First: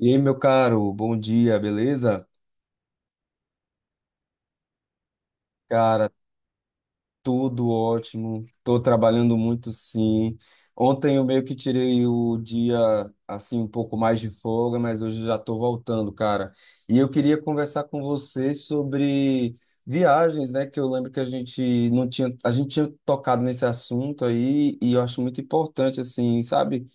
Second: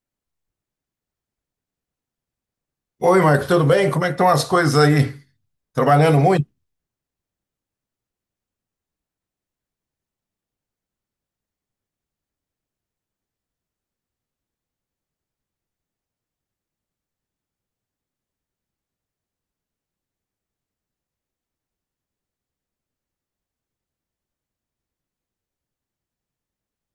E aí, meu caro, bom dia, beleza? Oi, Marco, tudo bem? Como é que estão as coisas aí? Cara, Trabalhando muito? tudo ótimo. Estou trabalhando muito, sim. Ontem eu meio que tirei o dia assim um pouco mais de folga, mas hoje já estou voltando, cara. E eu queria conversar com você sobre viagens, né? Que eu lembro que a gente não tinha, a gente tinha tocado nesse assunto aí e eu acho muito importante, assim, sabe?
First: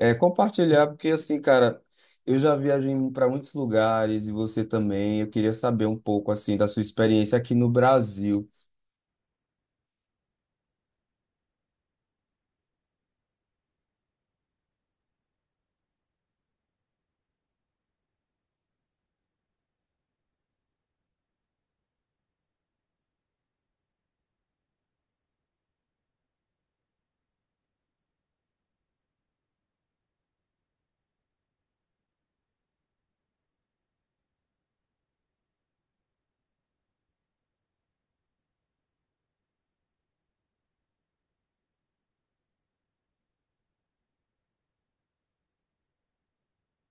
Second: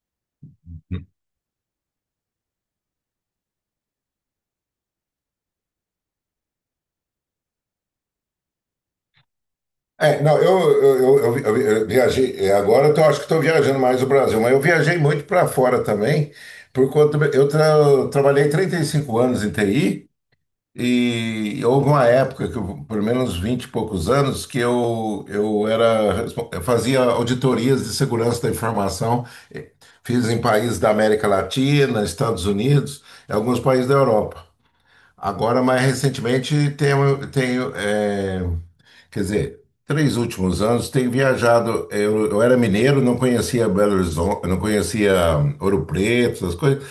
É, compartilhar, porque assim, cara, eu já viajei para muitos lugares e você também. Eu queria saber um pouco assim da sua experiência aqui no Brasil. É, não, eu viajei, agora acho que estou viajando mais o Brasil, mas eu viajei muito para fora também, por conta, eu trabalhei 35 anos em TI e houve uma época, que eu, pelo menos 20 e poucos anos, que eu era, eu fazia auditorias de segurança da informação, eh, fiz em países da América Latina, Estados Unidos, e alguns países da Europa. Agora, mais recentemente, quer dizer, 3 últimos anos, tenho viajado. Eu era mineiro, não conhecia Belo Horizonte, não conhecia Ouro Preto, essas coisas.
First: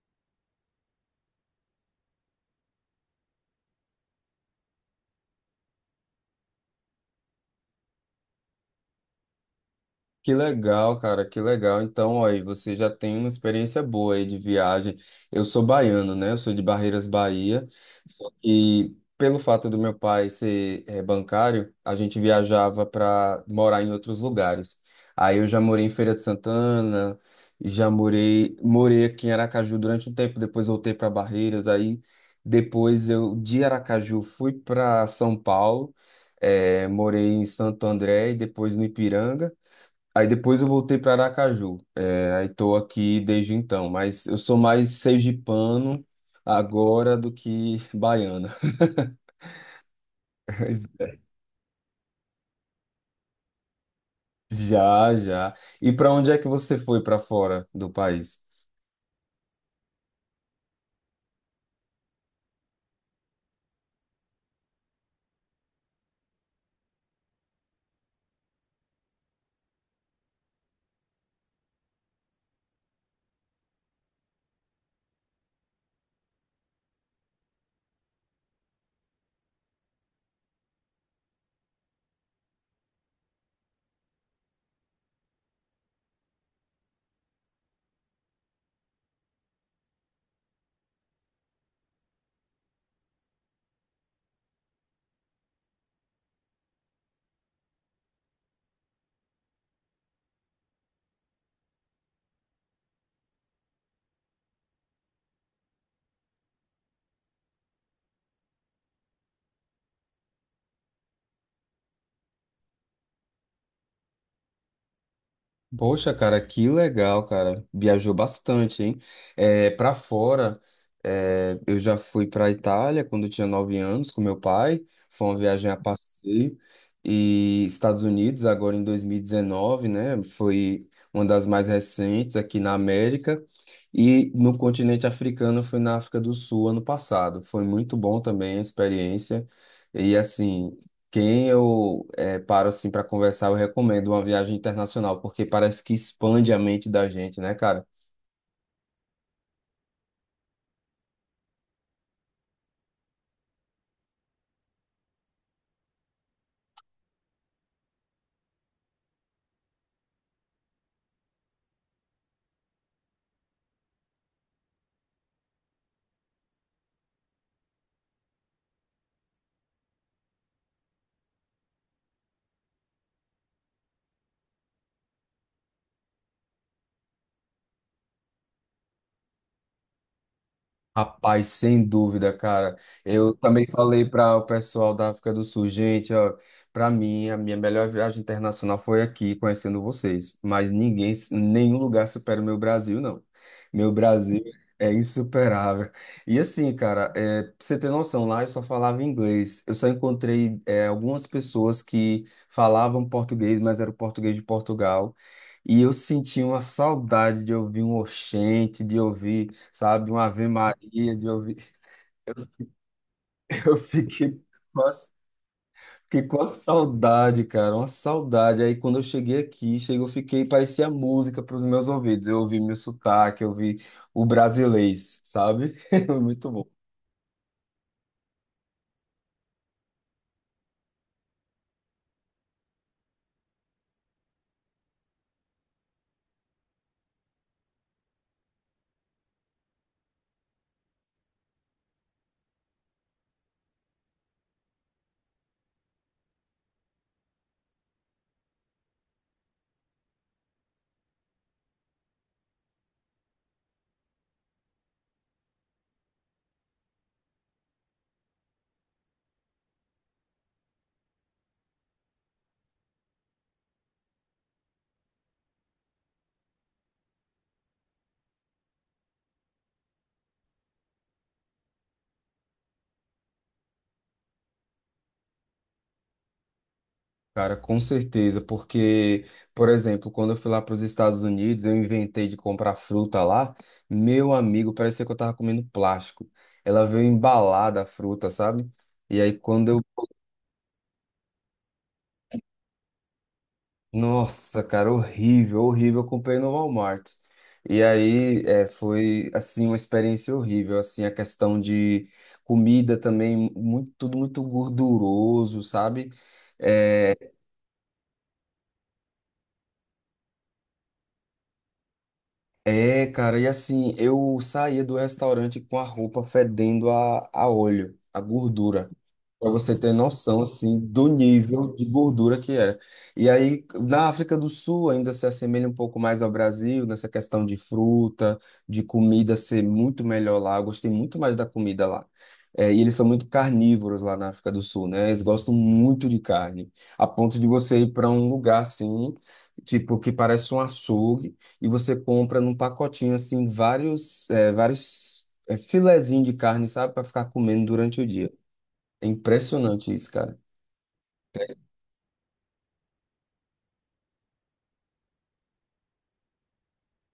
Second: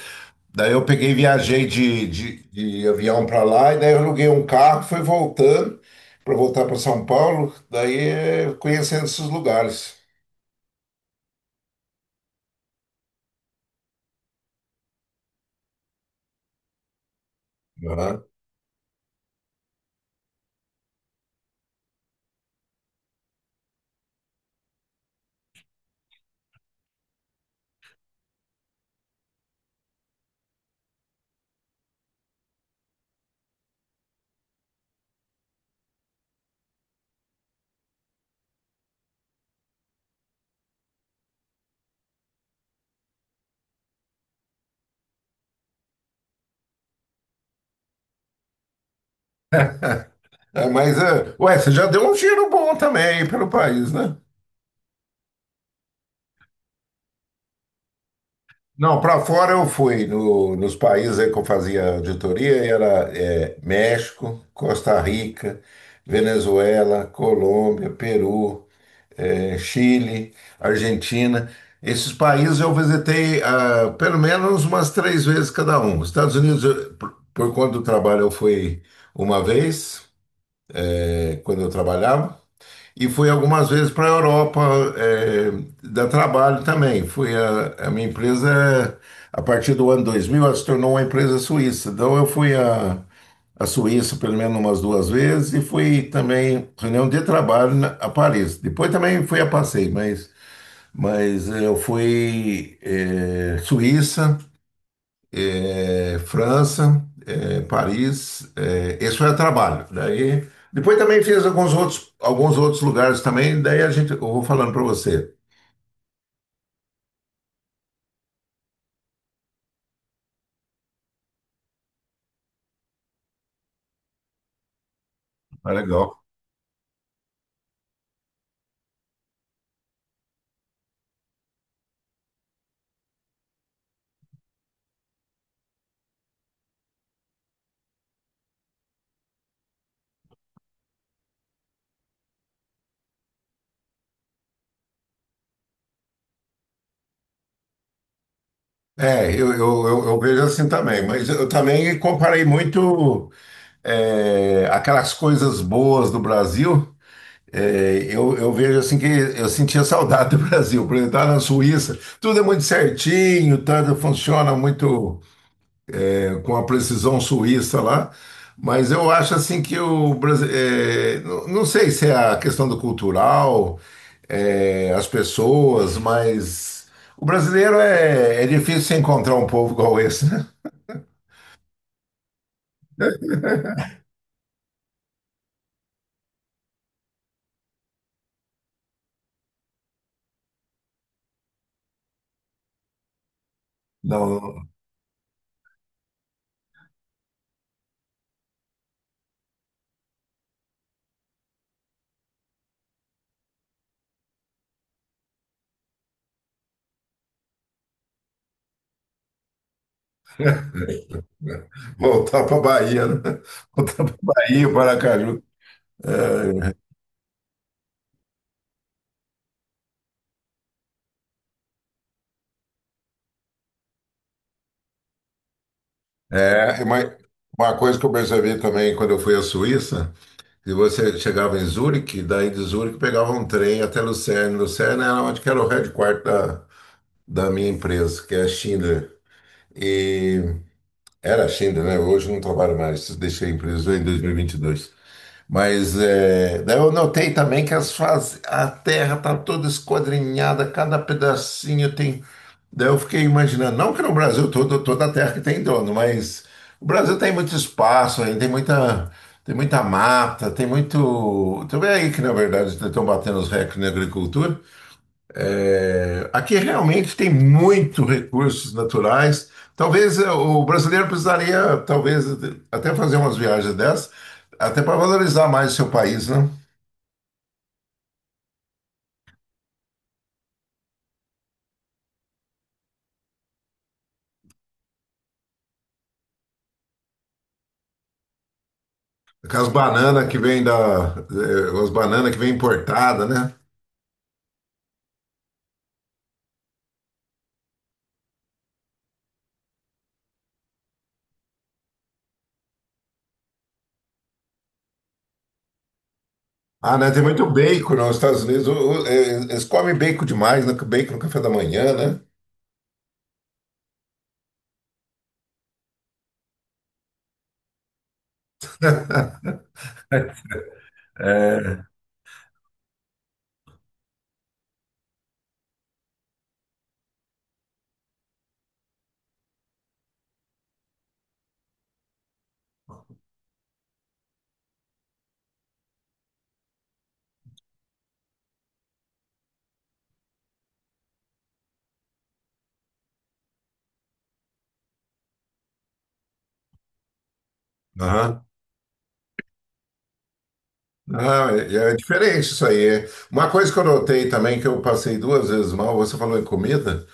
Daí eu peguei, viajei de avião para lá, e daí eu aluguei um carro, fui voltando para voltar para São Paulo, daí conhecendo esses lugares. Que legal, cara, que legal. Então, ó, aí você já tem uma experiência boa aí de viagem. Eu sou baiano, né? Eu sou de Barreiras, Bahia. Aham. Só que pelo fato do meu pai ser bancário, a gente viajava para morar em outros lugares. Aí eu já morei em Feira de Santana, já morei aqui em Aracaju durante um tempo, depois voltei para Barreiras. Aí depois eu de Aracaju fui para São Paulo, morei em Santo André e depois no Ipiranga. Aí depois eu voltei para Aracaju. É, aí tô aqui desde então, mas eu sou mais sergipano agora do que baiano. É, mas, é, ué, você já deu um giro bom também aí pelo país, né? Já, já. E para onde é que você foi para fora do país? Não, para fora eu fui nos países aí que eu fazia auditoria, era México, Costa Rica, Venezuela, Colômbia, Peru, Chile, Argentina. Esses países eu visitei pelo menos umas 3 vezes cada um. Estados Unidos, por conta do trabalho, eu fui uma vez, é, quando eu trabalhava. E fui algumas vezes para a Europa, é, dar trabalho também. Fui a minha empresa, é, a partir do ano 2000, ela se tornou uma empresa suíça. Então eu fui a Suíça pelo menos umas 2 vezes e fui também reunião de trabalho a Paris. Depois também fui a passeio, mas eu fui Suíça, é, França, é, Paris, é, esse foi a trabalho. Daí, depois também fiz alguns outros lugares também, daí a gente, eu vou falando para você. Poxa, cara, que legal, cara. Viajou bastante, hein? É, para fora, eu já fui para Itália quando eu tinha 9 anos com meu pai. Foi uma viagem Ah, a legal. passeio. E Estados Unidos, agora em 2019, né? Foi uma das mais recentes aqui na América. E no continente africano, eu fui na África do Sul ano passado. Foi muito bom também a experiência. E assim, quem eu paro assim para conversar, eu recomendo uma viagem internacional, porque parece que expande a mente da gente, né, cara? É, eu vejo assim também, mas eu também comparei muito aquelas coisas boas do Brasil. É, eu vejo assim que eu sentia saudade do Brasil, por exemplo, estar na Suíça, tudo é muito certinho, tudo funciona muito, com a precisão suíça lá, mas eu acho assim que o Brasil, é, não, não sei se é a questão do cultural, é, as pessoas, mas o brasileiro é, é difícil você encontrar um povo igual esse, né? Rapaz, sem dúvida, cara. Eu também falei para o pessoal da África do Sul, gente, ó, para mim a minha melhor viagem internacional foi aqui, conhecendo vocês. Mas ninguém, nenhum lugar supera o meu Brasil, não. Meu Brasil Não, é insuperável. E assim, cara, pra você ter noção, lá eu só falava inglês. Eu só encontrei algumas pessoas que falavam português, mas era o português de Portugal. E eu senti uma saudade de ouvir um oxente, de ouvir sabe? Uma Ave Maria de ouvir. voltar para Bahia, né? Eu Voltar para Bahia, com a, Paracaju. fiquei com a saudade, cara, uma saudade. Aí quando eu cheguei aqui, eu fiquei, parecia música para os meus ouvidos. Eu ouvi meu sotaque, eu ouvi o brasilês, sabe? Muito bom. Mas uma coisa que eu percebi também quando eu fui à Suíça. E você chegava em Zurique, daí de Zurique pegava um trem até Lucerne. Lucerne era onde que era o headquarter da, da minha empresa, que é a Schindler. E era a Schindler, né? Hoje eu não trabalho mais, deixei a empresa em 2022. Mas é, daí eu notei também que a terra está toda esquadrinhada, cada pedacinho tem. Daí eu fiquei imaginando, não que no Brasil todo, toda a terra que tem dono, mas o Brasil tem muito espaço, aí tem muita mata, tem muito. Tu vê aí que, na verdade, estão batendo os recordes na agricultura, aqui realmente tem muito recursos naturais. Talvez o brasileiro precisaria, talvez, até fazer umas viagens dessas, até para valorizar mais o seu país, né? Cara, com certeza, porque, por exemplo, quando eu fui lá para os Estados Unidos, eu inventei de comprar fruta lá, meu amigo, parecia que eu tava comendo plástico. Ela veio embalada a fruta, sabe? E aí, Aquelas quando eu bananas que vêm da, as bananas que vêm importada, né? Nossa, cara, horrível, horrível. Eu comprei no Walmart. E aí, foi, assim, uma experiência horrível. Assim, a questão de comida também, muito, tudo muito gorduroso, sabe? Ah, né? É, Tem muito bacon nos Estados Unidos. Eles comem bacon demais, né? Bacon no café da manhã, né? é, cara, e assim, eu saía do restaurante com a roupa fedendo a, óleo, a gordura. Para você ter noção, assim, do nível de É. gordura que era. E aí, na África do Sul, ainda se assemelha um pouco mais ao Brasil, nessa questão de fruta, de comida ser muito melhor lá. Eu gostei muito mais da comida lá. É, e eles são muito carnívoros lá na África do Sul, né? Eles gostam muito de carne, a ponto de você ir para um lugar assim, tipo, que parece um açougue, e você compra num pacotinho, assim, vários, filezinhos de carne, sabe, para ficar comendo durante o dia. Aham. É impressionante isso, cara. Ah, é é diferente isso aí. É, uma coisa que eu notei também, que eu passei 2 vezes mal, você falou em comida.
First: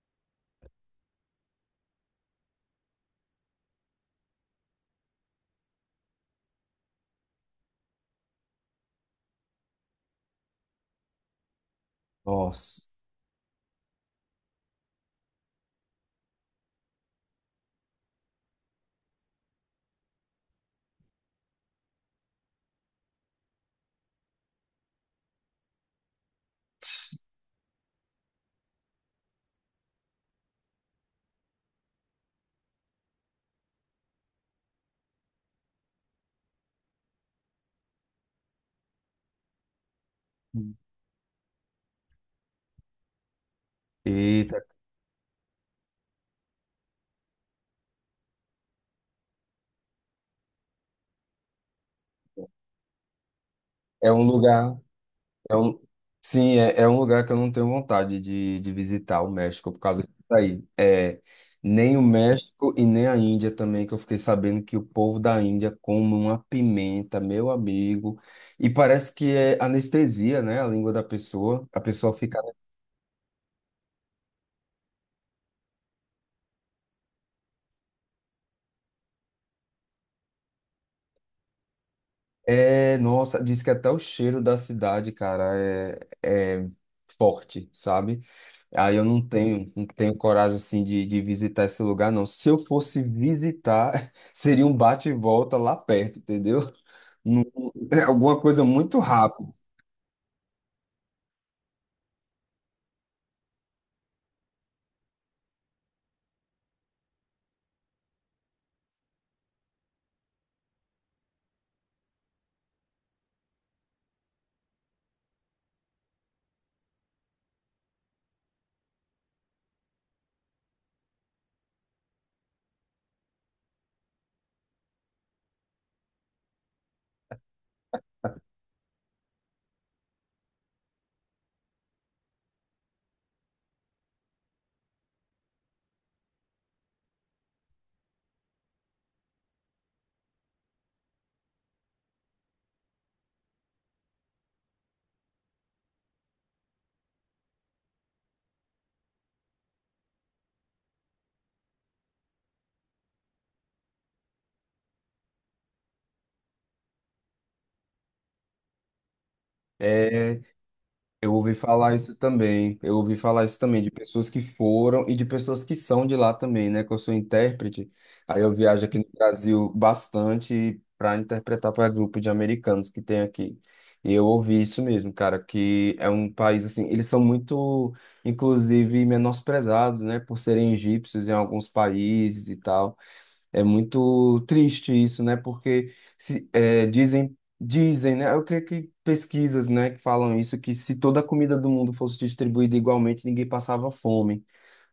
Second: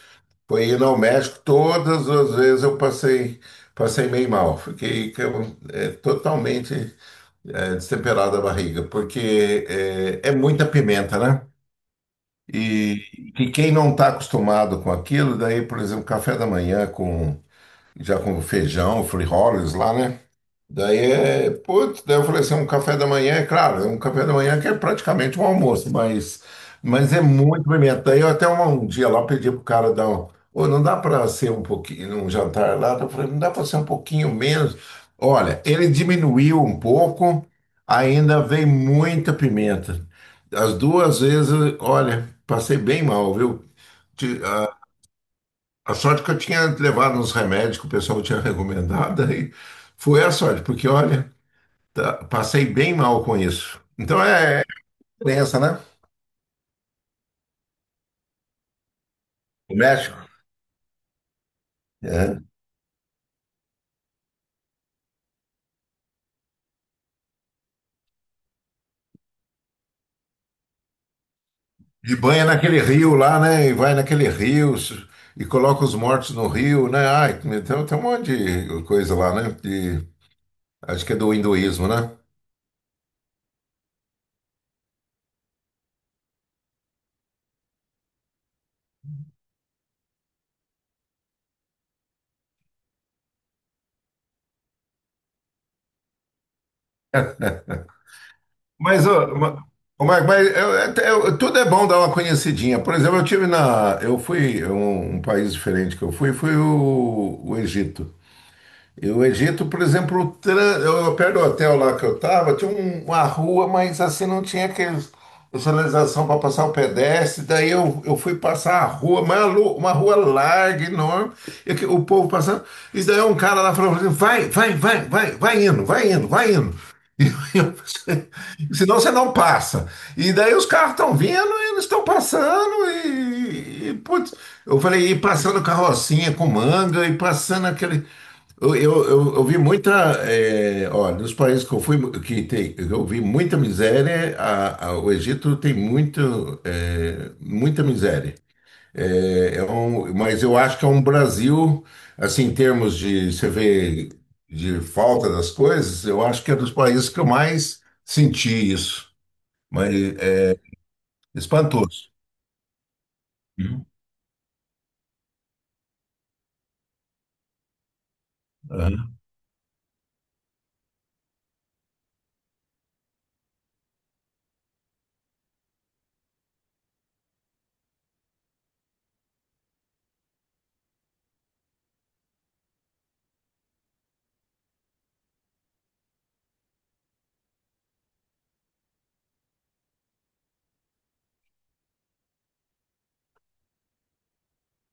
Foi ir ao México, todas as vezes eu passei, passei meio mal. Fiquei que eu, totalmente destemperada a barriga, porque é, é muita pimenta, né? Nossa. E quem não está acostumado com aquilo, daí, por exemplo, café da manhã com já com feijão, frijoles lá, né? Daí é, putz, daí eu falei assim, um café da manhã, é claro, é um café da manhã que é praticamente um almoço, mas é muito pimenta. Daí eu até um dia lá pedi pro cara dar um, ô, não dá para ser um pouquinho, um jantar lá, eu falei, não dá para ser um pouquinho menos. Olha, ele diminuiu um pouco, ainda vem muita pimenta. As 2 vezes, olha, passei bem mal, viu? Ti- Eita. A, a sorte que eu tinha levado uns remédios que o pessoal tinha recomendado, aí foi a sorte, porque olha. Tá, passei bem mal com isso. É um Então é lugar. É diferença, né? um, sim, é um lugar que eu não tenho vontade de visitar o México O por causa disso México. aí. É, nem o É. México e nem a Índia também, que eu fiquei sabendo que o povo da Índia come uma pimenta, meu amigo. E parece que é anestesia, né? A língua da pessoa. A pessoa E fica. banha naquele rio lá, né? E vai naquele rio e coloca os mortos no rio, né? Ai, então tem um monte de coisa lá, né? De, acho que é do hinduísmo, né? É, nossa, diz que até o cheiro da cidade, cara, é forte, sabe? Aí eu não tenho coragem assim de visitar esse lugar, não. Se eu fosse visitar, seria um bate e volta lá perto, entendeu? Não- é alguma coisa muito Mas, rápida. ma- ô, Marco, mas tudo é bom dar uma conhecidinha. Por exemplo, eu tive na. Eu fui. Um país diferente que eu fui, foi o Egito. E o Egito, por exemplo, eu, perto do hotel lá que eu estava, uma rua, mas assim não tinha aqueles, sinalização para passar o pedestre. Daí eu fui passar a rua, mas uma rua larga, enorme, e o povo passando. E daí um cara lá falou assim: vai, vai, vai, vai, vai indo, vai indo, vai indo. E eu pensei, senão você não passa. E daí os carros estão vindo, e eles estão passando, e, putz, eu falei, e passando carrocinha com manga, e passando aquele. Eu vi muita, eh, ó, nos países que eu fui, que tem, eu vi muita miséria, o Egito tem muito, muita miséria. É mas eu acho que é um Brasil, assim, em termos de, você vê, de falta das coisas, eu acho que é dos países que eu mais senti isso. Mas é Eu ouvi falar espantoso. isso também. Eu ouvi falar isso também de pessoas que foram e de pessoas que são de lá também, né? Que eu sou intérprete. Aí eu viajo aqui no Aham. Brasil bastante para interpretar para grupo de americanos que tem aqui. E eu ouvi isso mesmo, cara, que é um país assim, eles são muito, inclusive, menosprezados, né? Por serem egípcios em alguns países e tal. É muito triste isso, né? Porque se, dizem, dizem, né? Eu creio que pesquisas, né, que falam isso, que se toda a comida do mundo fosse distribuída igualmente, ninguém passava fome,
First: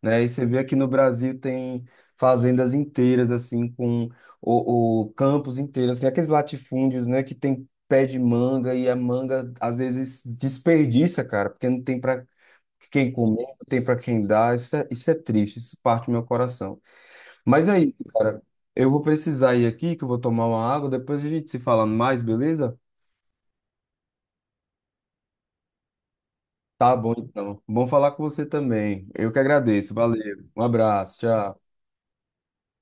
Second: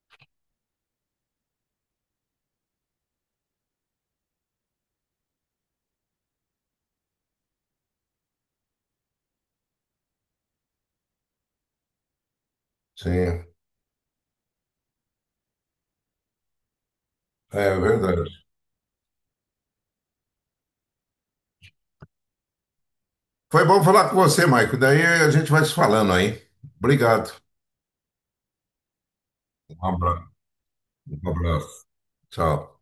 né? E você vê aqui no Brasil tem fazendas inteiras, assim, com o, campos inteiros, assim, aqueles latifúndios, né, que tem pé de manga e a manga às vezes desperdiça, cara, porque não tem para quem comer, Sim, não tem para quem dar. Isso é triste, isso parte do meu coração. Mas é aí verdade. eu vou precisar ir aqui, que eu vou tomar uma água. Depois a gente se fala mais, beleza? Foi bom falar com você, Maico. Daí a gente vai se falando aí. Tá bom, Obrigado. então. Bom falar com você também. Eu que Um agradeço. abra- Valeu. Um abraço. um Tchau. abraço. Tchau.